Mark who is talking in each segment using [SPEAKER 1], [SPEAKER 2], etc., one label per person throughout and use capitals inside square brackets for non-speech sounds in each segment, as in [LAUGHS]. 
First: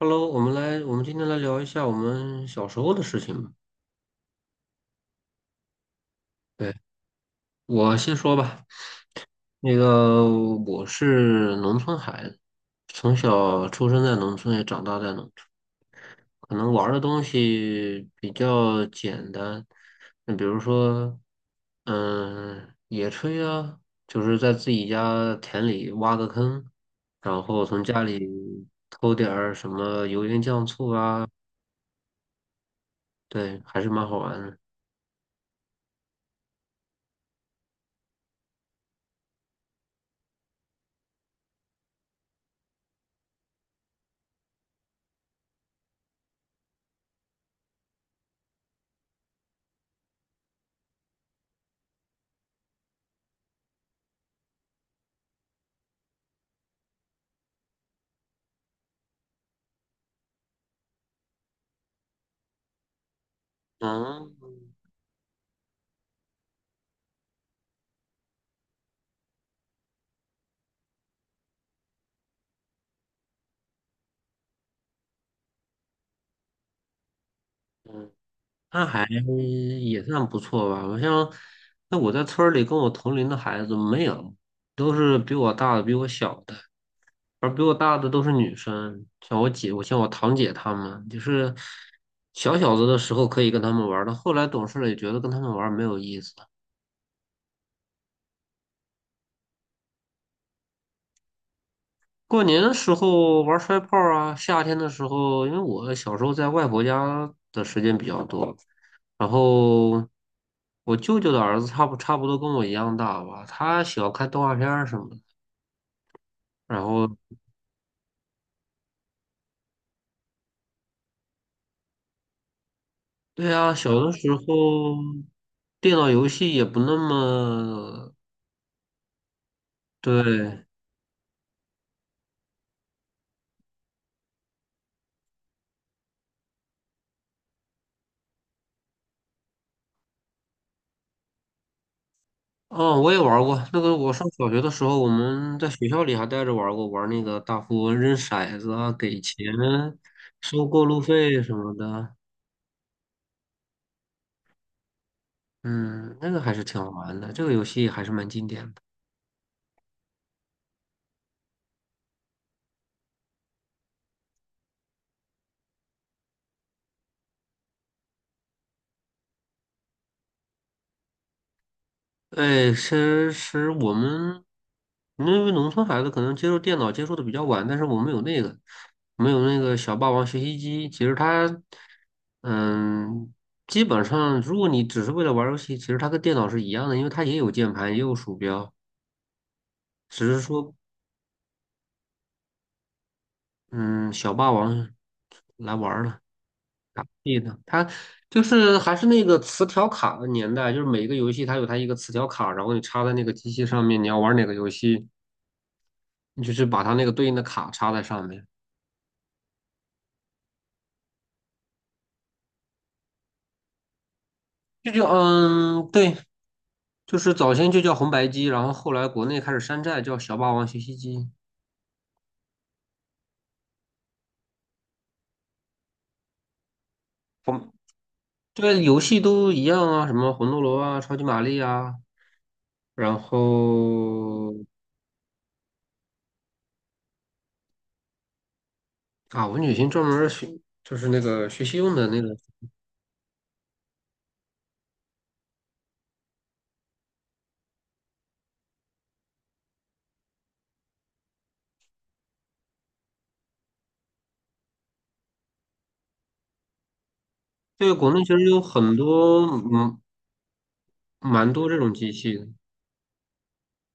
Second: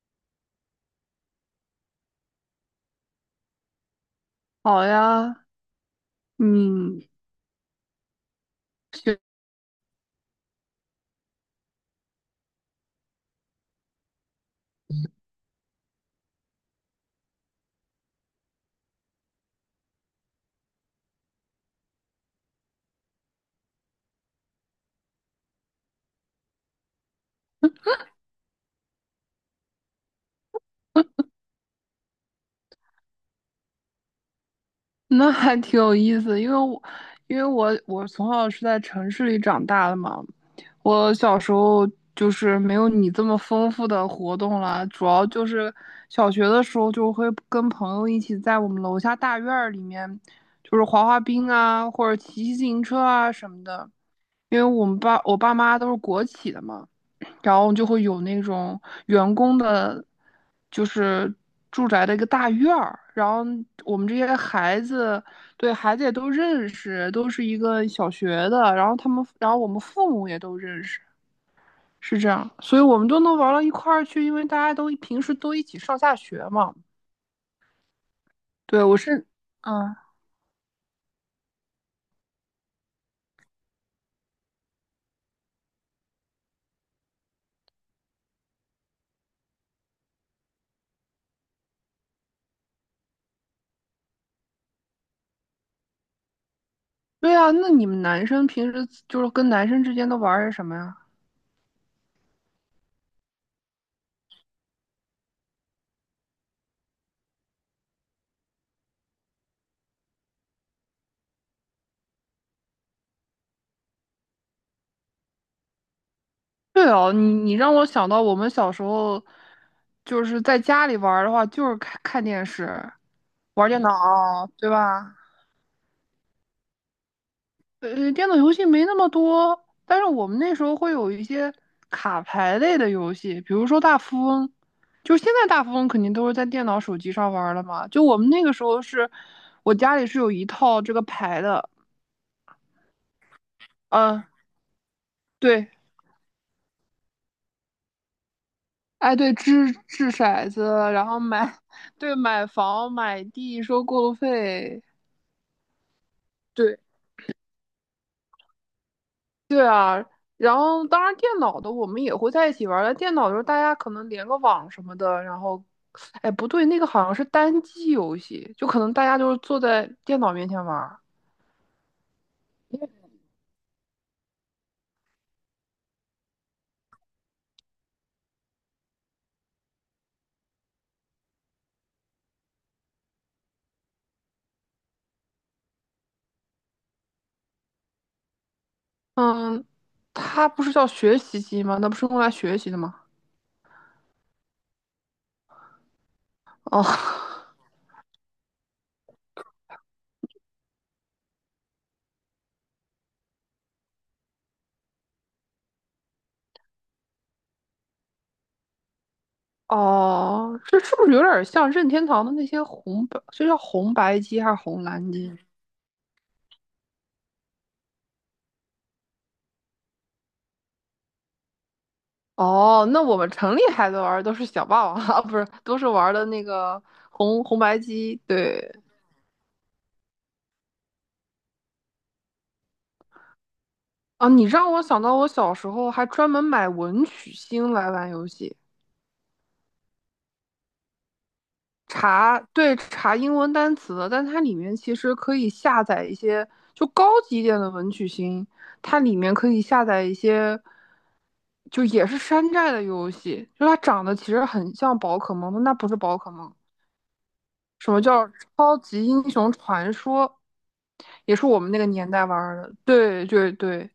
[SPEAKER 1] Hello，我们今天来聊一下我们小时候的事情吧。
[SPEAKER 2] 好呀，
[SPEAKER 1] 对，
[SPEAKER 2] 嗯，
[SPEAKER 1] 我先说吧。
[SPEAKER 2] 行，
[SPEAKER 1] 那个，我是农村孩子，从小出生在农村，也长大在农村，可能玩儿的东西比较简单。那比如说，野炊啊，就是在自己家田里挖个坑，然后从家里偷点儿什么油盐酱醋啊，对，还是蛮好玩的。
[SPEAKER 2] [LAUGHS] 那还挺有意思，因为我因为我我从小是在城市里长大的嘛，我小时候就是没有你这么丰富的活动啦，主要就是小学的时候就会跟朋友一起在我们楼下大院儿里面，就是滑滑冰啊，或者骑自行车啊什么的。因为我爸妈都是国企的嘛，然后就会有那种员工的，就是住宅的一个大院儿，然后我们这些
[SPEAKER 1] 嗯，
[SPEAKER 2] 孩子，对孩子也都认识，都是一个小学的，然后他们，然后我们父母也都认识，是这样，所以我们都能玩到一块儿去，因为大家都平时都一起上下学嘛。
[SPEAKER 1] 嗯，
[SPEAKER 2] 对，
[SPEAKER 1] 那还
[SPEAKER 2] 嗯，
[SPEAKER 1] 也算不错吧。那我在村儿里跟我同龄的孩子没有，都是比我大的、比我小的，而比我大的都是女生，像我姐、我堂姐她们，就是小小子的时候可以跟他们玩儿的，后来懂事了也觉得跟他们玩儿没有意思了。
[SPEAKER 2] 对啊，那你们男生平时就是跟男生之间都玩儿些什么呀？
[SPEAKER 1] 过年的时候玩摔炮啊，夏天的时候，因为我小时候在外婆家的时间比较多，然后我舅舅的儿子差不多跟我一样大吧，他喜欢看动画片儿什么的。然
[SPEAKER 2] 对哦，
[SPEAKER 1] 后，
[SPEAKER 2] 你让我想到我们小时候，就是在家里玩儿的话，就是看看电视、
[SPEAKER 1] 对
[SPEAKER 2] 玩儿
[SPEAKER 1] 啊，
[SPEAKER 2] 电脑，
[SPEAKER 1] 小的时
[SPEAKER 2] 对
[SPEAKER 1] 候
[SPEAKER 2] 吧？
[SPEAKER 1] 电脑游戏也不那么。
[SPEAKER 2] 电脑游戏没那么多，但是我们那时
[SPEAKER 1] 对。
[SPEAKER 2] 候会有一些卡牌类的游戏，比如说大富翁。就现在大富翁肯定都是在电脑、手机上玩儿了嘛。就我们那个时候是，我家里是有一套这个牌的，
[SPEAKER 1] 哦，我也玩过那个。我
[SPEAKER 2] 嗯，
[SPEAKER 1] 上小学的时候，我们在
[SPEAKER 2] 对，
[SPEAKER 1] 学校里还带着玩过，玩那个大富翁扔骰子啊，
[SPEAKER 2] 哎
[SPEAKER 1] 给
[SPEAKER 2] 对，
[SPEAKER 1] 钱、
[SPEAKER 2] 掷掷骰子，
[SPEAKER 1] 收过路
[SPEAKER 2] 然后
[SPEAKER 1] 费什么
[SPEAKER 2] [LAUGHS]
[SPEAKER 1] 的。
[SPEAKER 2] 对，买房买地收过路费。
[SPEAKER 1] 嗯，那个还是
[SPEAKER 2] 对，
[SPEAKER 1] 挺好玩的，这个游戏还是蛮经典的。
[SPEAKER 2] 然后当然电脑的我们也会在一起玩儿，但电脑的时候大家可能连个网什么的，然后，哎，不对，那个好像是单机游戏，就可能大家就是坐在电脑面前玩儿。
[SPEAKER 1] 哎，其实我们，因为农村孩子可能接触电脑接触的比较晚，但是我们有那个小霸王学习机。其实它，嗯，基本上如果你只是为了玩儿游戏，其实它跟电脑是一样的，因为它也有键盘，也有鼠标，
[SPEAKER 2] 嗯，
[SPEAKER 1] 只是
[SPEAKER 2] 它不是
[SPEAKER 1] 说，
[SPEAKER 2] 叫学习机吗？那不是用来学习的吗？
[SPEAKER 1] 嗯，小霸王来玩儿了。
[SPEAKER 2] 哦
[SPEAKER 1] 对
[SPEAKER 2] [LAUGHS]
[SPEAKER 1] 的，它就是还是那个磁条卡的年代，就是每个游戏它有它一个磁条卡，然后你插在那个机器上面，你要玩哪个游戏。你就是把它那个对应的卡插在上面，
[SPEAKER 2] 哦，这是不是有点像任天堂的那些这叫红白机还是红
[SPEAKER 1] 这就
[SPEAKER 2] 蓝机？
[SPEAKER 1] 嗯，对，就是早先就叫红白机，然后后来国内开始山寨叫小霸王学习机，
[SPEAKER 2] 哦，那我们城里孩子玩儿都是小霸王 [LAUGHS] 啊，不是，都是玩儿的那个红红
[SPEAKER 1] 红，
[SPEAKER 2] 白机，对。
[SPEAKER 1] 对，游戏都一样啊，什么魂斗罗啊、超级玛丽啊，然
[SPEAKER 2] 啊，你
[SPEAKER 1] 后。
[SPEAKER 2] 让我想到我小时候还专门买文曲星来玩游戏，
[SPEAKER 1] 啊，文曲星专门儿学就是那个学习用的那个，
[SPEAKER 2] 对，查英文单词的，但它里面其实可以下载一些就高级一点的文曲星，它里面可以下载一些就也是山寨的游戏，就它长得其实很像宝可梦，但那不是宝可梦。什
[SPEAKER 1] 对，
[SPEAKER 2] 么
[SPEAKER 1] 国内
[SPEAKER 2] 叫
[SPEAKER 1] 其实有
[SPEAKER 2] 超
[SPEAKER 1] 很
[SPEAKER 2] 级英
[SPEAKER 1] 多
[SPEAKER 2] 雄传
[SPEAKER 1] 嗯
[SPEAKER 2] 说？也是
[SPEAKER 1] 蛮
[SPEAKER 2] 我
[SPEAKER 1] 多
[SPEAKER 2] 们
[SPEAKER 1] 这
[SPEAKER 2] 那个
[SPEAKER 1] 种机
[SPEAKER 2] 年代
[SPEAKER 1] 器
[SPEAKER 2] 玩
[SPEAKER 1] 的，
[SPEAKER 2] 儿的。对对对，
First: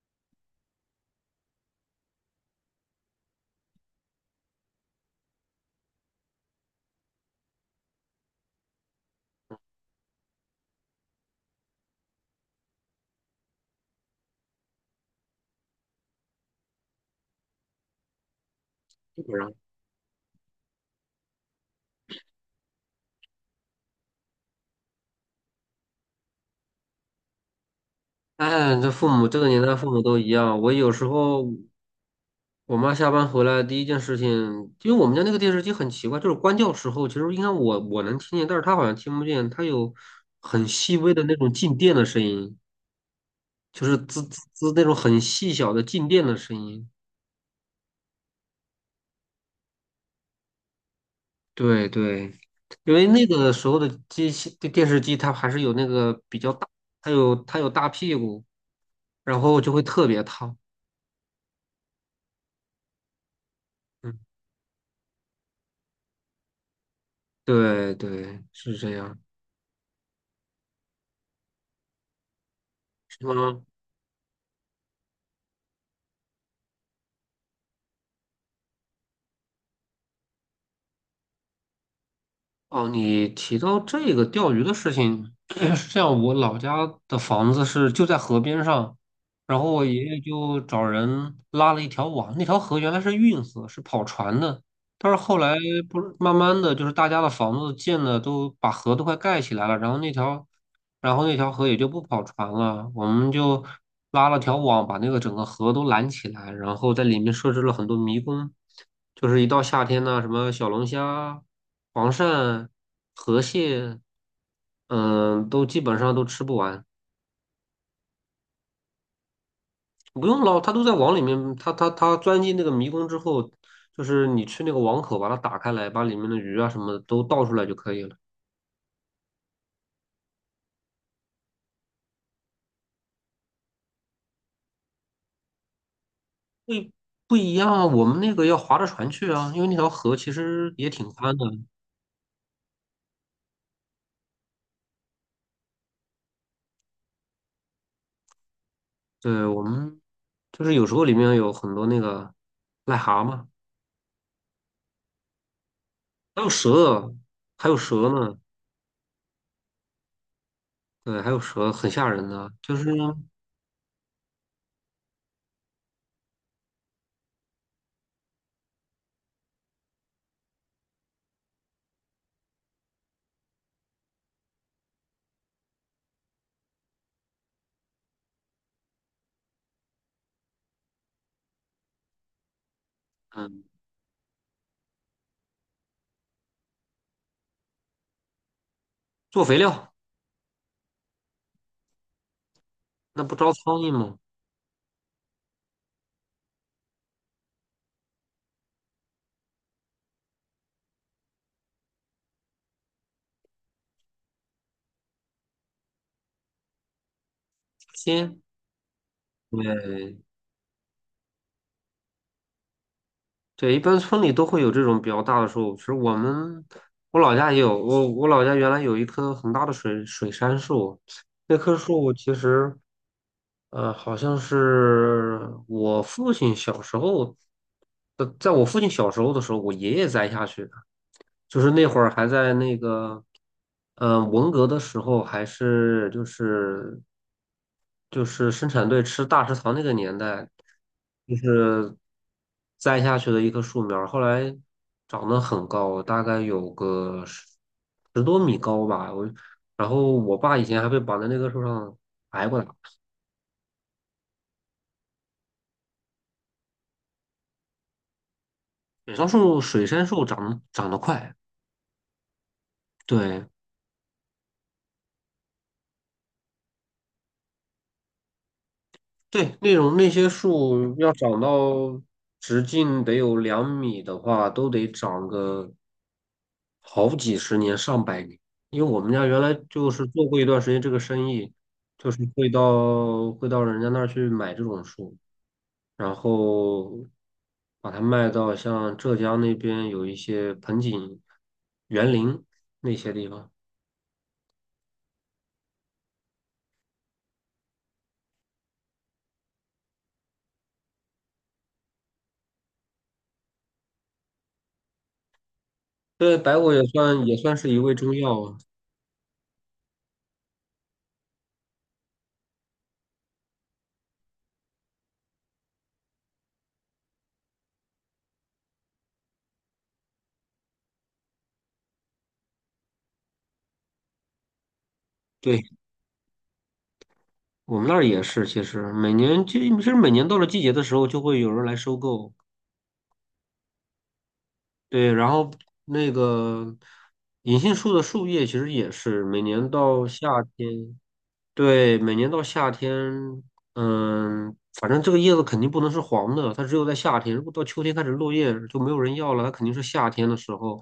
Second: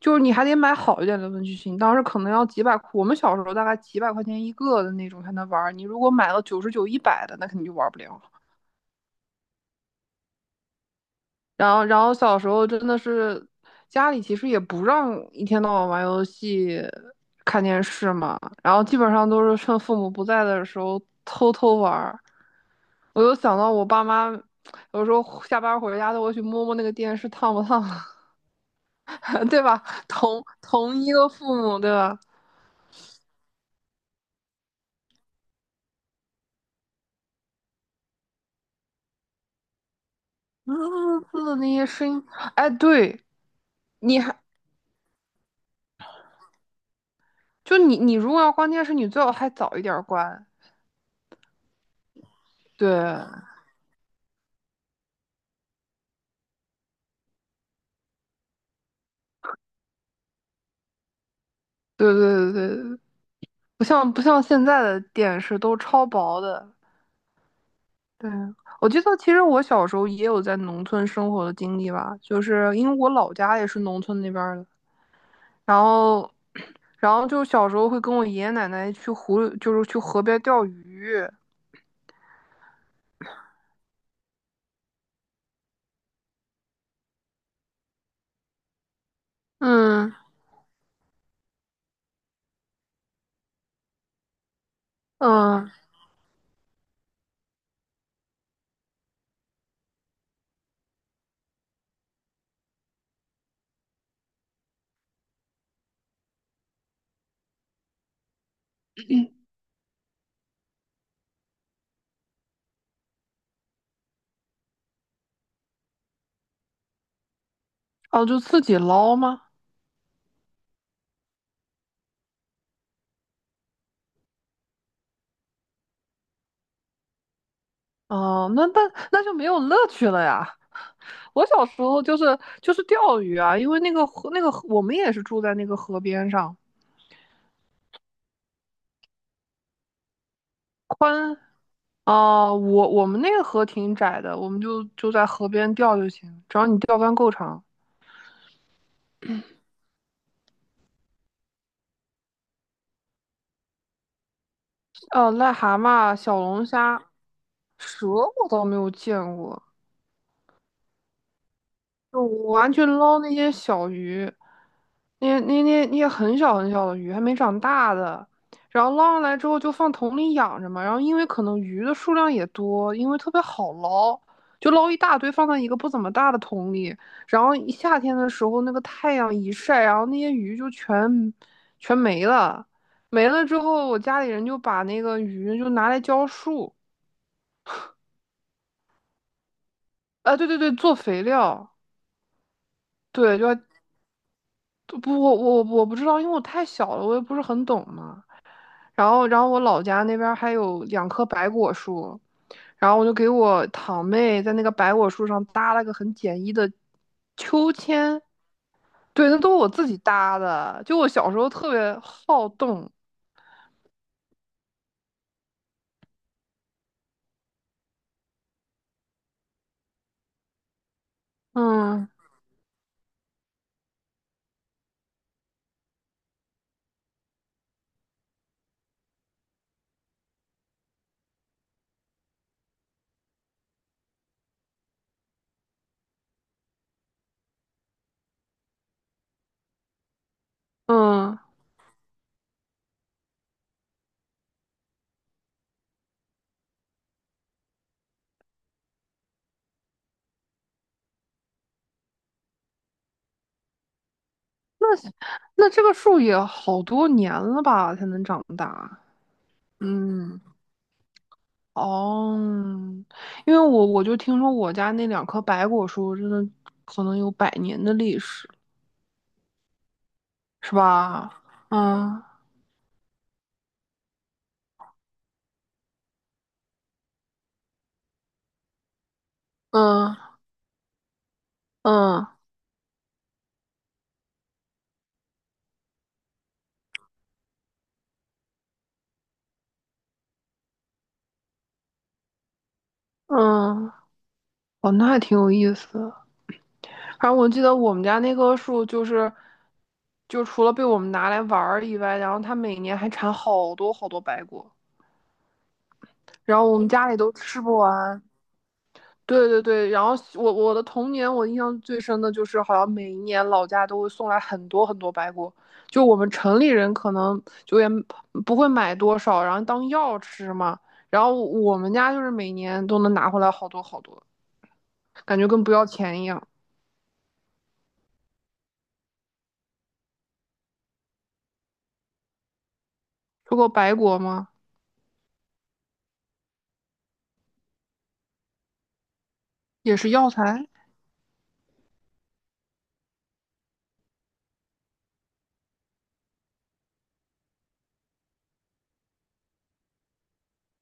[SPEAKER 2] 就是你还得买好一点的文具型，当时可能要几百，我们小时候大概几百块钱一个的那种才能玩儿。你如果买了99、100的，那肯定就玩不了。然后小时候真的是家里其实也不让一天到晚玩游戏、看电视嘛，然后基本
[SPEAKER 1] 基
[SPEAKER 2] 上
[SPEAKER 1] 本
[SPEAKER 2] 都
[SPEAKER 1] 上。
[SPEAKER 2] 是趁父母不在的时候偷偷玩儿。我就想到我爸妈有时候下班回家都会去摸摸那个电视烫不烫，
[SPEAKER 1] 哎，这父母这个
[SPEAKER 2] [LAUGHS]
[SPEAKER 1] 年
[SPEAKER 2] 对
[SPEAKER 1] 代
[SPEAKER 2] 吧？
[SPEAKER 1] 父母都一
[SPEAKER 2] 同
[SPEAKER 1] 样。我有
[SPEAKER 2] 同
[SPEAKER 1] 时
[SPEAKER 2] 一个
[SPEAKER 1] 候
[SPEAKER 2] 父母，对吧？
[SPEAKER 1] 我妈下班回来第一件事情，因为我们家那个电视机很奇怪，就是关掉时候，其实应该我能听见，但是她好像听不见，它有很
[SPEAKER 2] 滋
[SPEAKER 1] 细微
[SPEAKER 2] 滋
[SPEAKER 1] 的那
[SPEAKER 2] 滋
[SPEAKER 1] 种
[SPEAKER 2] 的那
[SPEAKER 1] 静
[SPEAKER 2] 些
[SPEAKER 1] 电的
[SPEAKER 2] 声
[SPEAKER 1] 声
[SPEAKER 2] 音，
[SPEAKER 1] 音，
[SPEAKER 2] 哎，对，
[SPEAKER 1] 就是
[SPEAKER 2] 你
[SPEAKER 1] 滋滋
[SPEAKER 2] 还
[SPEAKER 1] 滋那种很细小的静电的声音。
[SPEAKER 2] 就你你如果要关电视，你最好还早一点关。
[SPEAKER 1] 对对，
[SPEAKER 2] 对，
[SPEAKER 1] 因为那个时候的机器电视机，它还是有那个比较大，它有大屁股，然后就会特别烫。
[SPEAKER 2] 对对对对对，不像
[SPEAKER 1] 嗯，
[SPEAKER 2] 不像现在的电视都超薄的。
[SPEAKER 1] 对
[SPEAKER 2] 对，
[SPEAKER 1] 对，是
[SPEAKER 2] 我
[SPEAKER 1] 这
[SPEAKER 2] 记得
[SPEAKER 1] 样，
[SPEAKER 2] 其实我小时候也有在农村生活的经历吧，就是因为我
[SPEAKER 1] 是
[SPEAKER 2] 老家
[SPEAKER 1] 吗？
[SPEAKER 2] 也是农村那边儿的。然后，然后就小时候会跟我爷爷奶奶去湖，就是去河边钓鱼。
[SPEAKER 1] 哦，你提到这个钓鱼的事情，[CLEARS THROAT] 是这样，我老家的房子是就在河边上，然后我爷
[SPEAKER 2] 嗯
[SPEAKER 1] 爷就找人拉了一条网，那条河原来是运河，是跑船的，但是后来
[SPEAKER 2] 嗯，
[SPEAKER 1] 不是慢慢的就是大家的房子建的都把河都快盖起来了，然后那条河也就不跑船了，我们就拉了条网把那个整个河都拦起来，然后在里面设置了很多迷宫，就是一到夏天呢，什么小龙虾、黄鳝、河蟹，嗯，都基本上都吃不完，
[SPEAKER 2] 哦，就自己捞吗？
[SPEAKER 1] 不用捞，它都在网里面，它钻进那个迷宫之后，就是你去那个网口把它打开来，把里面的鱼啊什么的都倒出来就可以了。
[SPEAKER 2] 哦，那就没有乐趣了呀。我小时候就是钓鱼啊，因为那个河我们也是住在那个河边上
[SPEAKER 1] 不一不一样啊，我们那个要划着船去啊，因为那条河其实也挺宽的。
[SPEAKER 2] 哦，我们那个河挺窄的，我们就在河边钓就行，只要你钓竿够长。
[SPEAKER 1] 对，我们就是有时候里面有很多那个癞蛤蟆，
[SPEAKER 2] 哦，癞蛤蟆、小
[SPEAKER 1] 还有
[SPEAKER 2] 龙虾、
[SPEAKER 1] 蛇，还有
[SPEAKER 2] 蛇
[SPEAKER 1] 蛇呢。
[SPEAKER 2] 我倒没有见过。
[SPEAKER 1] 对，还有蛇，很吓
[SPEAKER 2] 就
[SPEAKER 1] 人的。
[SPEAKER 2] 我完
[SPEAKER 1] 就
[SPEAKER 2] 全
[SPEAKER 1] 是，
[SPEAKER 2] 捞那些小鱼，那些很小很小的鱼，还没长大的，然后捞上来之后就放桶里养着嘛。然后因为可能鱼的数量也多，因为特别好捞，就捞一大堆放在一个不怎么大的桶里。然后一夏天的时候，那个太阳一晒，然后那些鱼就全没了。没了之
[SPEAKER 1] 嗯，
[SPEAKER 2] 后，我家里人就把那个鱼就拿来浇树，
[SPEAKER 1] 做肥料，
[SPEAKER 2] 啊，对对对，做肥料，
[SPEAKER 1] 那不
[SPEAKER 2] 对，就
[SPEAKER 1] 招苍蝇吗？
[SPEAKER 2] 不，我不知道，因为我太小了，我也不是很懂嘛。然后我老家那边还有两棵白果树，然后我就给我堂妹在那个白果树上搭了个很简易的秋千，
[SPEAKER 1] 鲜。
[SPEAKER 2] 对，那都是我自己
[SPEAKER 1] 对，
[SPEAKER 2] 搭的。就我小时候特别好动，
[SPEAKER 1] 对，一般村里都会有这种比较大的树。其实我们，我老家也有，我我老家原来有一棵很大的水杉树，那棵
[SPEAKER 2] 嗯
[SPEAKER 1] 树其实，呃，好像是我父亲小时候，呃，在我父亲小时候的时候，我爷爷栽下去的。就是那会儿还在那个，文革的时候，还是就是生产队吃大食堂那个年代，就
[SPEAKER 2] 嗯，
[SPEAKER 1] 是栽下去的一棵树苗儿后来长得很高，大概有个十多米高吧。然后我爸以前还被绑在那棵树上挨过打。
[SPEAKER 2] 那这个树也好多年了吧才能长大，
[SPEAKER 1] 水杉树
[SPEAKER 2] 嗯。
[SPEAKER 1] 长得快，
[SPEAKER 2] 哦，
[SPEAKER 1] 对，
[SPEAKER 2] 因为我就听说我家那两棵白果树真的可能有百年的历史。
[SPEAKER 1] 对，那些
[SPEAKER 2] 是
[SPEAKER 1] 树要
[SPEAKER 2] 吧？
[SPEAKER 1] 长到
[SPEAKER 2] 嗯
[SPEAKER 1] 直径得有两米的话，都得长个好几十年、上百年。因为我们家原来就是做
[SPEAKER 2] 嗯
[SPEAKER 1] 过一段时间这个生意，就是
[SPEAKER 2] 嗯
[SPEAKER 1] 会到人家那儿去买这种树，然后把它卖到像浙江那边有一些盆景、园林那些地方。
[SPEAKER 2] 嗯，哦，那还挺有意思的。反正我记得我们家那棵树就是，就除了被我们拿来玩儿以外，然后它每年还产好多好多白果，
[SPEAKER 1] 对，白
[SPEAKER 2] 然后
[SPEAKER 1] 果
[SPEAKER 2] 我
[SPEAKER 1] 也
[SPEAKER 2] 们家里
[SPEAKER 1] 算
[SPEAKER 2] 都
[SPEAKER 1] 也算
[SPEAKER 2] 吃
[SPEAKER 1] 是
[SPEAKER 2] 不
[SPEAKER 1] 一味中
[SPEAKER 2] 完。
[SPEAKER 1] 药啊。
[SPEAKER 2] 对对对，然后我的童年，我印象最深的就是，好像每一年老家都会送来很多很多白果，就我们城里人可能就也不会买多少，然后当药吃嘛。然后我们家就是每年都能拿回来好多好多，感觉跟
[SPEAKER 1] 对。
[SPEAKER 2] 不要钱一样。
[SPEAKER 1] 我们那儿也是，其实每年到了季节的时候，就会有人来收购。
[SPEAKER 2] 说过白果吗？
[SPEAKER 1] 对，然后那个银杏树的树叶其实也是每年
[SPEAKER 2] 也
[SPEAKER 1] 到
[SPEAKER 2] 是
[SPEAKER 1] 夏
[SPEAKER 2] 药材，
[SPEAKER 1] 天。对，每年到夏天，嗯，反正这个叶子肯定不能是黄的，它只有在夏天。如果到秋天开始落叶，就没有人要了，它肯定是夏天的时候。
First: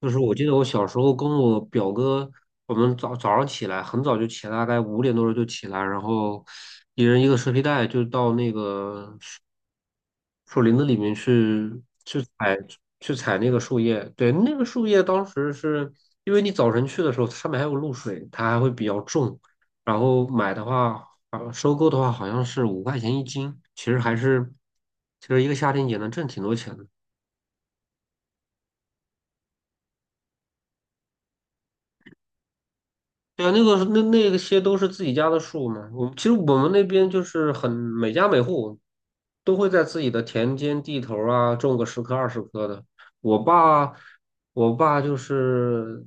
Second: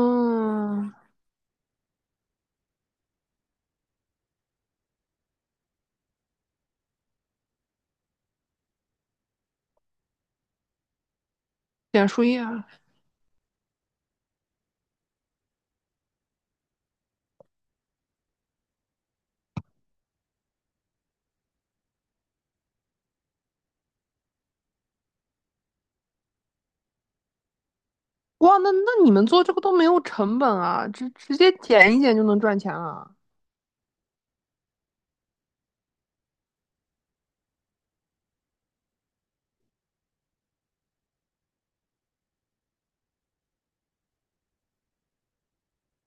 [SPEAKER 1] 就是我记得我小时候跟我表哥，我们早上起来很早就起来，大概5点多钟就起来，然后一人一个蛇皮袋，就到那个树林子里面
[SPEAKER 2] 捡树叶啊。
[SPEAKER 1] 去采那个树叶，对，那个树叶当时是因为你早晨去的时候，上面还有露水，它还会比较重，然后买的话，啊，收购的话好像是5块钱一斤，其实一个夏天也能挣挺多钱的。
[SPEAKER 2] 哇，那你们做这个都没有成本啊，直接捡一捡就能赚钱了。
[SPEAKER 1] 对啊，那些都是自己家的树嘛。我其实我们那边就是很每家每户都会在自己的田间地头儿啊种个10棵20棵的。我爸，我爸就是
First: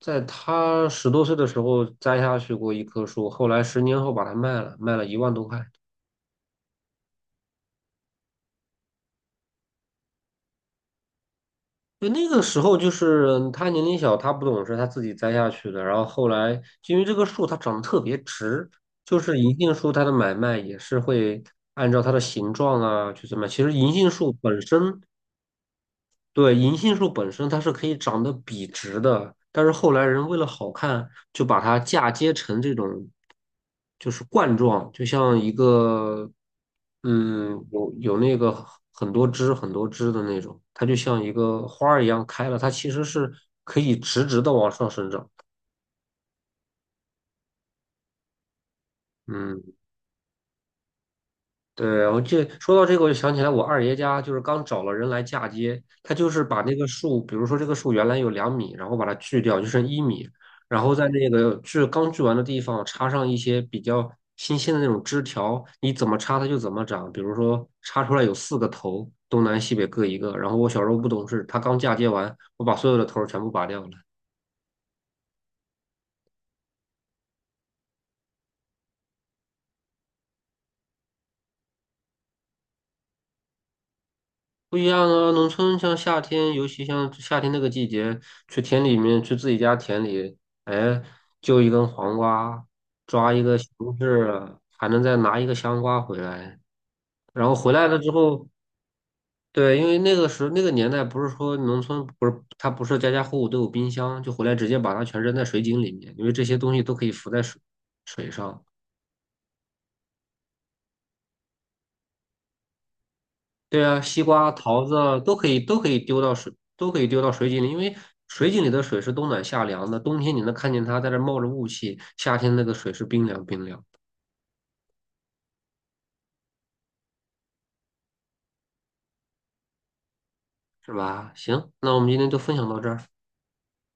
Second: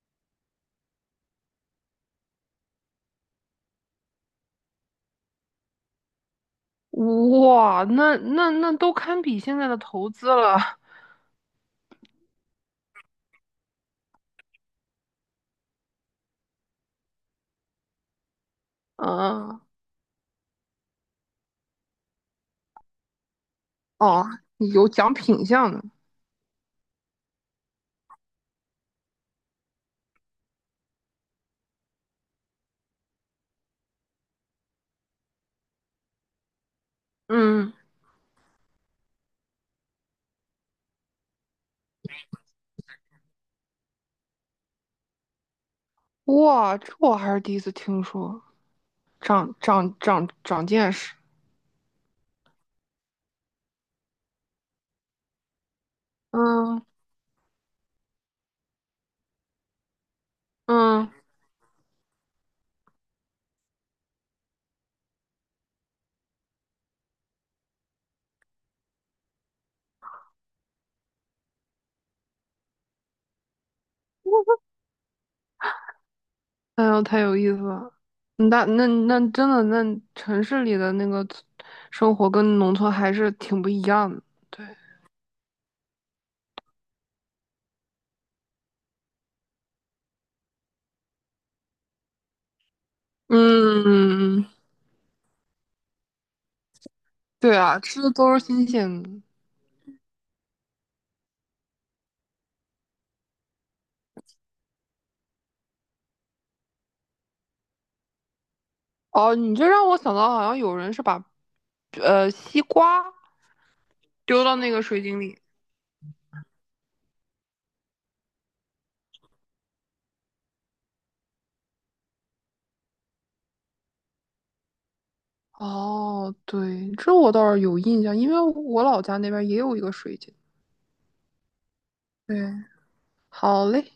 [SPEAKER 1] 在他10多岁的时候栽下去过一棵树，后来10年后把它卖了，卖了1万多块。
[SPEAKER 2] 哇，那都堪比现在的投资了。
[SPEAKER 1] 就那个时候，就是他年龄小，他不懂事，他自己栽下去的。然后后来，就因为这个树它长得特别直，就是银
[SPEAKER 2] 嗯，
[SPEAKER 1] 杏树它的买卖也是会按照它的形状啊去怎么样其实银杏
[SPEAKER 2] 哦，
[SPEAKER 1] 树本
[SPEAKER 2] 有
[SPEAKER 1] 身
[SPEAKER 2] 讲品相的。
[SPEAKER 1] 对，银杏树本身它是可以长得笔直的，但是后来人为了好看，就把它嫁接成这种，就是冠状，就像一个，
[SPEAKER 2] 嗯，
[SPEAKER 1] 有那个很多枝很多枝的那种，它就像一个花儿一样开了，它其实是可以直直的往上生长。
[SPEAKER 2] 哇，这我还是第一次听说，长
[SPEAKER 1] 嗯。
[SPEAKER 2] 长长长见识。
[SPEAKER 1] 对，我这说到这个，我就想起来，我二爷家就是刚找了人来嫁接，他就是把那
[SPEAKER 2] 嗯
[SPEAKER 1] 个树，比如说这个树原来有两米，然后把它锯掉，就剩1米，然后在
[SPEAKER 2] 嗯，
[SPEAKER 1] 那个锯刚锯完的地方插上一些比较新鲜的那种枝条，你怎么插它就怎么长。比如说插出来有四个头，东南西北各一个。然后我小时候不懂事，他刚嫁接完，我把所有的头儿全部拔掉了。
[SPEAKER 2] 哎呦，太有意思了。那真的，那城市里的那个生活跟农村还是挺不一样的。对，
[SPEAKER 1] 不一样啊，农村像夏天，尤其像夏天那个季节，去田里面，去自己家田里，哎，揪一根黄瓜，抓一个西红柿
[SPEAKER 2] 嗯，
[SPEAKER 1] 啊，还能再拿一个香瓜回来。然后
[SPEAKER 2] 对
[SPEAKER 1] 回
[SPEAKER 2] 啊，
[SPEAKER 1] 来了
[SPEAKER 2] 吃
[SPEAKER 1] 之
[SPEAKER 2] 的都是
[SPEAKER 1] 后，
[SPEAKER 2] 新鲜的。
[SPEAKER 1] 对，因为那个时候那个年代，不是说农村不是它不是家家户户都有冰箱，就回来直接把它全扔在水井里面，因为这些东西都可以浮在水上。
[SPEAKER 2] 哦，你这让我想到，好像有人是把西瓜。
[SPEAKER 1] 对啊，西
[SPEAKER 2] 丢
[SPEAKER 1] 瓜、
[SPEAKER 2] 到那个
[SPEAKER 1] 桃子
[SPEAKER 2] 水
[SPEAKER 1] 啊
[SPEAKER 2] 井
[SPEAKER 1] 都
[SPEAKER 2] 里。
[SPEAKER 1] 可以，都可以丢到水井里，因为水井里的水是冬暖夏凉的，冬天你能看见它在这冒着雾气，夏天那个水是冰凉冰凉，
[SPEAKER 2] 哦，对，这我倒是有印象，因为我老家那边也有一个水井。
[SPEAKER 1] 是吧？行，那我们今天
[SPEAKER 2] 对，
[SPEAKER 1] 就分享到这儿。
[SPEAKER 2] 好嘞，